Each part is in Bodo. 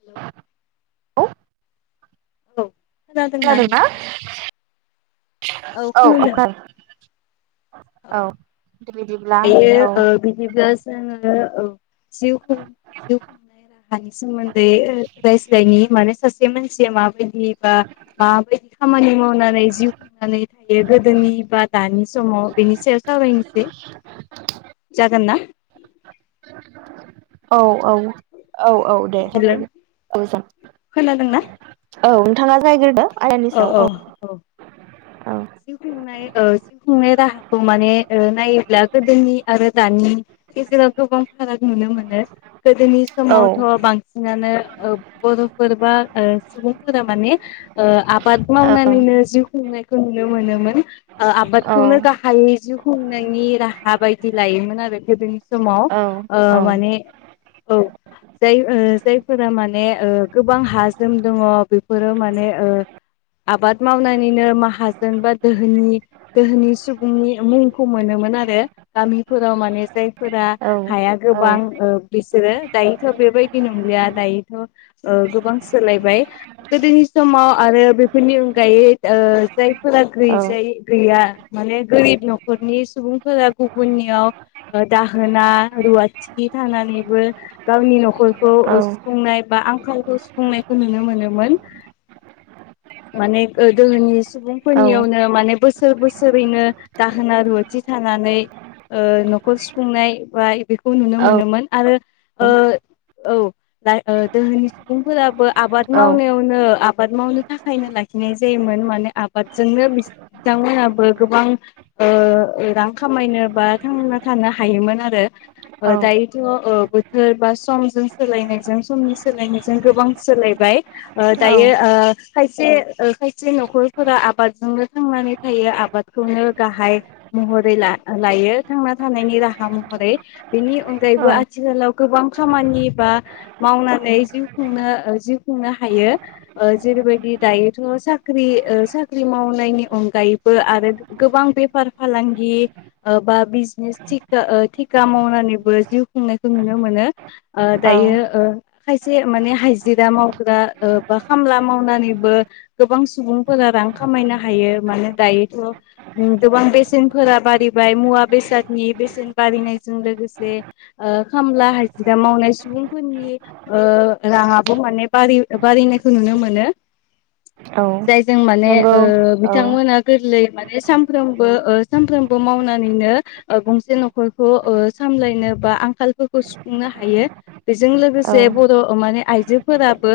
हेल' औ। औ। खोनादोंना [unintelligible] औ औखार औ। दायो औ ओ बिदिब्ला जोंङो ओ औ। जिउ खुं नाय [unintelligible] राहानि सोमोन्दै ओ रायज्लायनि मानो सासे बे मानसिया माबाय दि बा माबायदि खामानि मावनानै जिउ खुंनानै थायो गोदोनि बा दानि समाव बेनि सायाव सावरायनोसै। जागोन ना? औ। औ औ औ दे‌ हेल' सावरायगोन जागोन खोनादोंना औ। नोंथांङा जागायग्रोदो आयदानि औ सायाव औ औ। औ जिउ खुंनाय ओ जिउ खुंनाय राहाखौ माने ओ नायोब्ला गोदोनि आरो दानि गेजेराव गोबां फाराग नुनो मोनो गोदोनि औ समावथ' बांसिनानो ओ बर' फोर बा ओ सुबुंफोरा माने ओ आबाद औ मावनानैनो जिउ खुंनाय नुनो मोनोमोन। औ आबादखौनो गाहायै जिउ खुंनायनि राहा बायदि लायोमोन आरो गोदोंनि सममाव औ ओ औ माने औ जाय जायफोरा माने ओ गोबां हाजोम दङ बेफोरो माने ओ आबाद मावनानैनो माहाजोन बा दोहोनि दोहोनि सुबुंनि मुंखौ मोनोमोन आरो गामिफोराव माने जाय फोरा औ हाया औ गोबां ओ बिसोरो आरो बेफोरनि अनगायै ओ जायफोरा गैजायै गैया माने गोरिब न'खरनि सुबुंफोरा गुबुननियाव दाहोना रुवाथि थानानैबो गावनि न'खर औ खौ सुफुंनाय बा आं गावखौ सुफुंनायखौ नुनो मोनोमोन मान दनि सुबुंफोरनियावनो माने बोसोर बोसोरैनो दाहोना रुवाथि थानानै न'खर सुफुंनाय बाय बेखौ नुनो मोनोमोन आरो औ दोहोनि सुबुंफोराबो आबाद औ माव नेनो आबाद मावनो थाखायनो लाखिनाय जायोमोन माने आबादजोंनो बिथांमोनाबो गोबां रां खामायनो बा थांना थानो हायोमोन आरो दायोथ' बोथोर बा समजों सोलायनायजों समनि सोलायनायजों गोबां सोलायबाय दायो खायसे खायसे न'खरफोरा आबादजोंनो थांनानै थायो आबादखौनो गाहाय महरै लायो थांना थानायनि राहा महरै बेनि अनगायैबो आथिखालाव गोबां खामानि बा मावनानै जिउ खुंनो जिउ खुंनो हायो जेरैबायदि दायोथ' साख्रि साख्रि मावनायनि अनगायैबो आरो गोबां बेफार फालांगि बा बिजनेस थेा थिखाा मावनानैबो जिउ खुंनायखौ नुनो मोनो आ औ दायो खायसे माने हाइजिरा मावग्रा बा खामला मावनानैबो गोबां सुबुंफोरा रां खामायनो हायो माने दायोथ' गोबां बेसेनफोरा बारिबाय मुवा बेसादनि बेसेन बारिनायजों लोगोसे खामला हाजिरा मावनाय सुबुंफोरनि राङाबो माने बारनाय नुनो मोनो जायजों माने नंगौ औ बिथांमोना गोरलै माने सानफ्रोमबो सानफ्रोमबो मावनानैनो गंसे न'खरखौ सामलायनो बा आंखालफोरखौ सुफुंनो हायो बेजों लोगोसे बर' माने आइजोफोराबो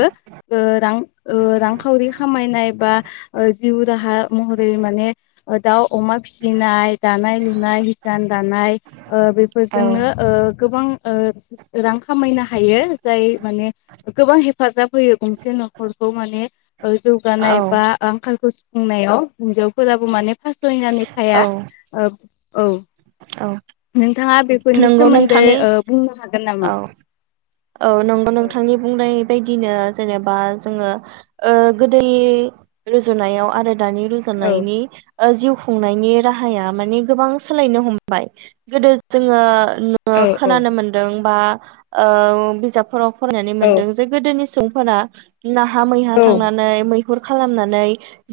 रां रांखावरि खामायनाय बा जिउ राहा महरै माने दाउ अमा फिसिनाय दानाय लुनाय हिसान दानाय औ बेफोरजोंनो गोबां रां खामायनो हायो जाय माने गोबां हेफाजाब होयो गंसे न'खरखौ माने जौगानाय बा आंखालखौ बुंनायाव हिनजावफोराबो माने फासयनानै औ थाया औ नै नोंथाङा बेफोरनि नंगौ सोमोन्दै नोंथांनि बुंनो हागोन नामा औ औ नंगौ औ नोंथांनि बुंनाय बायदिनो ज जेनेबा ज गोद रुजुनायाव आरो दानि औ रुजनायनि जिउ खुंनायनि राहाया माने गोबां सोलायनो हमबाय गोदो जोङो औ खोनानो मोनदों बा आ बिजा फर फरायनानै औ मोनदों जे गोदोनि सुबुंफोरा नाहा मैहा औ थांनानै मैहुर खालामनानै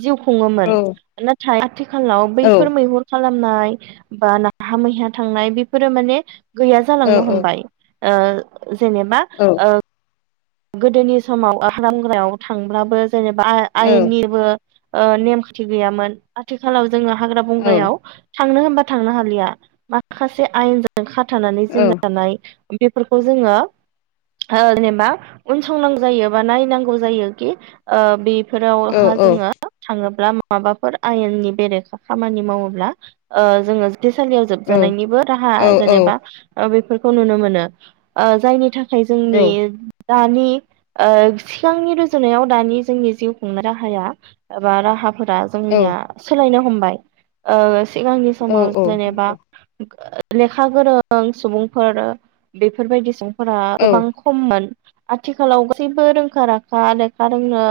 जिउ खुङोमोन औ नाथाय आथिखालाव बैफोर मैहुर खालाम नाय बा नाहा मैया थांनाय बेफोरो माने गैया औ जालांनो हमबाय ओ जेनेबा औ ओ गोदोनि समाव [unintelligible] ग्रायाव थांब्लाबो जेनेबा आयेननिबो ओ नेमखान्थि गैयामोन आथिखालाव जोङो हाग्रा औ बंग्रायाव थांनो होनबा थांनो हालिया माखासे आयेन जों खाथानानै [unintelligible] जानाय बेफोरखौ जोङो ओ जेनेबा उनसंनांगौ जायो बा नायनांगौ जायो कि ओ बे फोरावहा जोङो थाङोब्ला माबाफोर आयेननि बेरेखा खामानि मावोब्ला ओ जोङो जो बथेसालियाव जोबजानायनिबो राहा औ जेनेबा बेफोर खौ नुनो मोनो जायनि थाखा य जोंनि दानि सिगांनि रुजुनायाव दानि जोंनि जिउ खुंनाय राहाया एबा राहा फोरा जोंनिया सोलायनो हम बाय ओ सिगांनि समाव जेनेबा लेखा गोरों सुबुंफोर बेफोरबायदि सुबुं फोरा गोबां खममोन आथिखालाव गासैबो रोंखा राखा लेखा रोंनो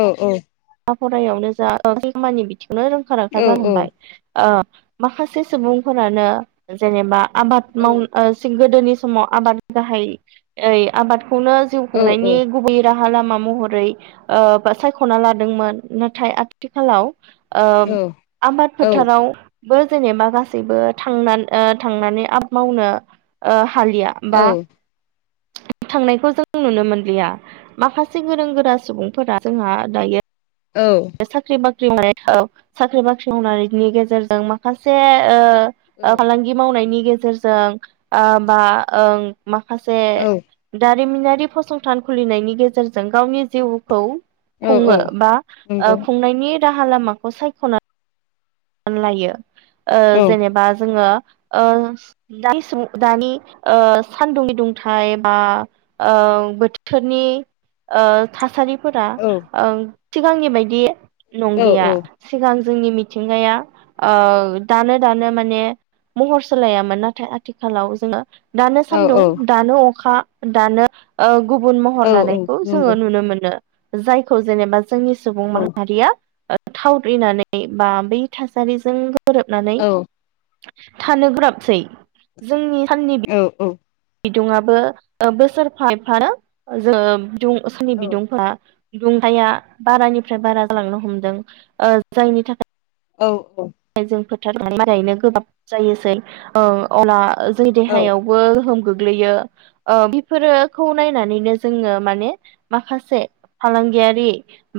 औ औ खा फरायायावनो जा [unintelligible] नो रोंखा नंगौ रोंखा जाहांबाय औ माखासे सुबुंफोरानो जेनेबा आबाद माव औ [unintelligible] गोदोनि समाव आबाद गाहाय ओइ आबाद खौनो जिउ खुंनायनि गुबै रा लामा महरै ओ बा सायखना ला दोंमोन नाथाय आथिखालाव ओ औ आबाद औ फोथाराव बो जेनेबा गासैबो थां ओ थांनानै आबाद मावनो हालिया बा थांनायखौ जों नुनो मोनलिया माखासे गोरों गोरा सुबुंफोरा जोंहा दायो औ साख्रि बा ख्रि औ साख्रि बाख्रि मावनायनि गेजेरजों माखासे ओ फालांगि मावनायनि गेजेरजों ओ बा ओं माखासे औ दा जारिमिनारि फसंथान खुलिनायनि गेजेरजों गावनि जिउखौ औ खुङो औ बा ओ नंगौ खुंनायनि राहा लामाखौ सायख'नानै रानलायो ओ औ जेनेबा जोङो ओ दा दानि सान्दुंनि दुंथ बा ओ बोथोरनि ओ थासारि फोरा औ ओं सिगांनि बायदि औ नंलिया सिगां जोंनि मिथि मिथिंगाया ओ दानो दानो माने महर सोलायामोन नाथाय आथिखालाव जोङो दानो औ सान्दुं औ दानो अखा दानो ओ गुबुन औ महर औ लानायखौ नंगौ जोङो नुनो मोनो जायखौ जेनेबा जो जोंनि सुबुं औ माहारिया ओ थावग्रिनानै बा बै थासारिजों गोरोबनानै औ थानो गोराबसै जोंनि औ औ। बिदुुंआबो ओ बोसोर फा एफा नो जो बिदुं असनि औ बिदुंफ्रा दुंथाया बारानिफ्राय बारा जालांनो हमदों ओ जायनि थाखाय औ औ। थारै मारैनो गोब्राब जायोसै अब्ला जोंनि देहायावबो गोहोम गोग्लैयो ओ बेफोरोखौ नायनानैनो जोङो माने माखासे फालांगियारि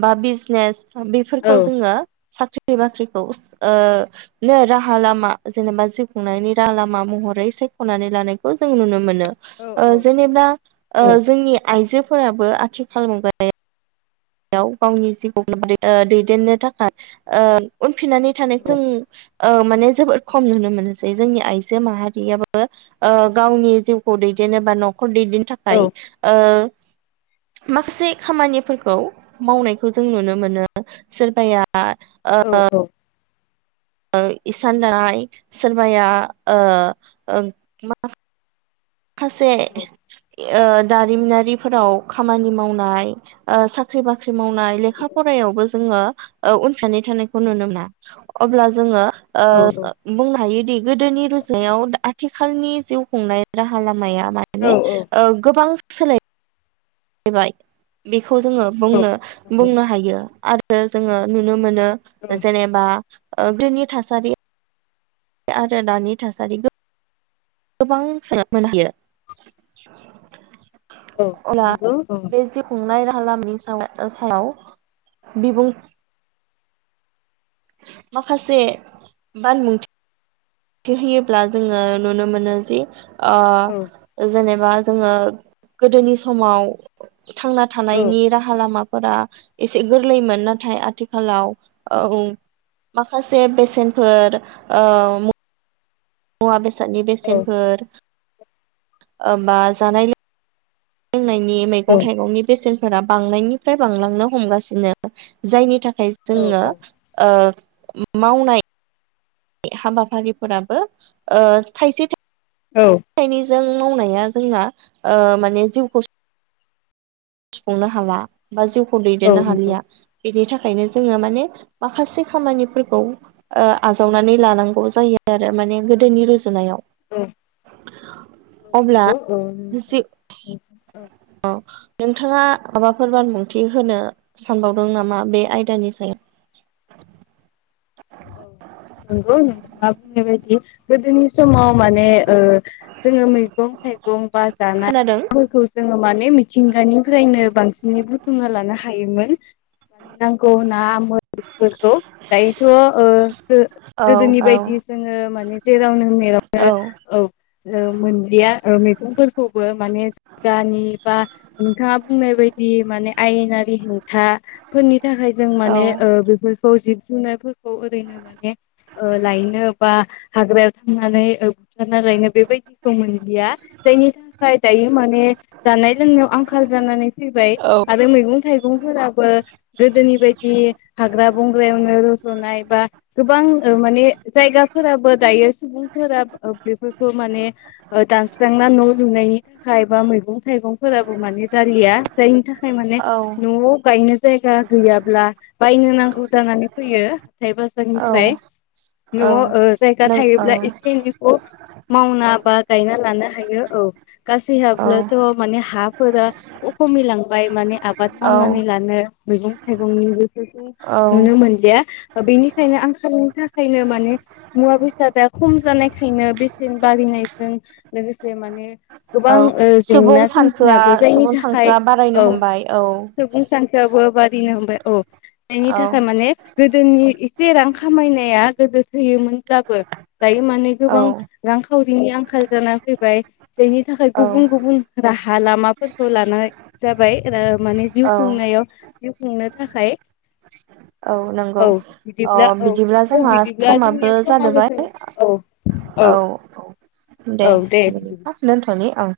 बा बिजनेस औ बेफोरखौ जोङो सा ख्रि बाख्रिखौ ओ नो राहा लामा जेनेबा जिउ खुंनायनि राहा लामा महरै सायख'नानै लानायखौ जों नुनो मो मोनो। ओ औ जेनेबा ओ नंगौ औ जोंनि आइजो फोराबो आथिखाल मुगाया याव गावनि जिउखौ दैदेननो थाखाय ओ उनफिननानै थानाय नंगौ जों ओ माने जोबोद खम नुनो मोनोसै जोंनि आइजो माहारियाबो ओ गावनि जिउखौ दैदेनो बा न' खर दैदनो औ थाखाय ओ माखासे खामानिफोरखौ मावनायखौ जों नुनो मोनो सोरबाया दा औ ओ इसान दानाय सोरबाया ओ मा खासे ओ दारिमिनारिफोराव खामानि मावनाय ओ साख्रि बा ख्रि मावनाय लेखा फरायायावबो जोङो ओ उनफिननानै थानायखौ नुनो मोना अब्ला जोङो ओ बुंनो हायोदि गोदोनि रुजुनायाव आथिखालनि जिउ खुंनाय राहा ला माया औ माने औ नंगौ ओ गोबां सोलाय बाय बि खौ जोङो औ बुंनो औ बुंनो हायो आरो जोङो नुनो मोनो जेनेबा गोदोनि थासारि आरो दानि थासारि गोबां सो [unintelligible] मोननो हायो। अब्ला नंगौ बे जिव खुंनाय रा हालामनि साव सायाव बिबुं माखासे बानबुं थि होयोब्ला जोङो नुनो मोनो जि ओ औ जेने बा जोङो गोदोनि समाव थांना थानायनि राहा लामा फोरा एसे गोरलैमोन नाथाय आथिखालाव औ माखासे बेसेनफोर ओ मुवा बे सादनि बेसेनफोर ओ बा जानाय लों लोंनाय नि मैगं थाइगंनि बेसेन फोरा बांनायनिफ्राय बांलांनो हमगासिनो जायनि था खाय जोङो ओ मावनाय हाबाफारिफोराबो ओ थाइसे था औ। जों मावनाया जोंना ओ माने जिउखौ सुफुंनो हाला। बा जिउखौ दैदेननो हालिया बेनि था खायनो जोङो माने माखासे खामानिफोरखौ ओ आजावनानै लानांगौ जायो आरो माने गोदोनि रुजुनायाव। अब्ला जि औ औ नोंथाङा माबाफोर बानबुंथि होनो सानबावदों नामा बे आयदानि सायाव? औ नंगौ नोंथाङा बुंनाय बायदि गोदोनि समाव माने जोङो मैगं थाइगं [inaudible] बा खोनादों जानायफोरखौ जोङो माने मिथिंगानिफ्रायनो बांसिनै बुथुमना लानो हायोमोन। मानि नांगौ ना [unintelligible] थ' ओ औ गो-गोदोनि बायदि जोङो माने जेरावनो मेरावनो औ ओ मोनलिया ओ मैगंफोरखौबो माने जायगानि बा नोंथाङा बुंनाय बायदि माने आयेनारि हेंथाफोरनि थाखाय जों औ माने ओ बेफोरखौ जि [unintelligible] खौ ओरैनो माने ओ लायनो बा हाग्रायाव थांनानै ओ [unintelligible] बेबायदिखौ मोनलिया जायनि थाखाय दायो माने जानाय लोंनायाव आंखाल जानानै फैबाय औ आरो मैगं थाइगंफोराबो गोदोनि बायदि हाग्रा बंग्रायावनो नाय बा गोबां ओ माने जायगाफोराबो दायो सुबुंफोरा ओ बेफोरखौ माने ओ दानस्रांना न' लुनायनि थाखाय बा मैगं थाइगंफोराबो माने जालिया जायनि थाख खाय माने औ न'आव गायनोस जायगा गैयाब्ला बायनो नांगौ जानानै फैयो। हाथाइ औ बाजारनिफ्राय औ न'आव ओ जायगा नों औ थायोब्ला एसे एनैखौ मावना बा गायना लानो हायो औ गासि औ हाबब्लाथ' माने हाफ फोरा उ खमिलांबाय माने आबाद औ मावनानै लानो मैगं थाइगंनिबो फोरखौ औ नुनो मोनदिया ओ बेनिखायनो आंखालनि थाखायनो माने मुवा बेसादा खम जानायखायनो बेसेन बारिनायजों लोगोसे माने औ गोबां ओ सुबुं जेंना सोमजिनो सानखोआ हागौ जायनि सुबुं थाखाय सानखोआ बारायनो औ हमबाय औ सुबुं सानखोआबो बारिनो हमबाय। औ नायनि थाखाय माने गोद जोंनि एसे रां खामायनाया गोदो थैयोमोनब्लाबो दायो माने औ गोबां रां खाउरि बिनि आंखाल जाना फैबाय। जायनि थाखाय औ गुबुन गुबुन राहा लामाफोरखौ लानाय जाबाय। फोरोब माने जिउ औ खुंनायाव जिउ खुंनो थाखाय औ नंगौ औ अ बिदिब्ला औ बिदिब्ला औ जोंहा बिदिब्ला समाबो जोंनिया समाबो जादोबाय जोब औ औ औ दे औ बिदि बिदिबा दोनथ'नि औ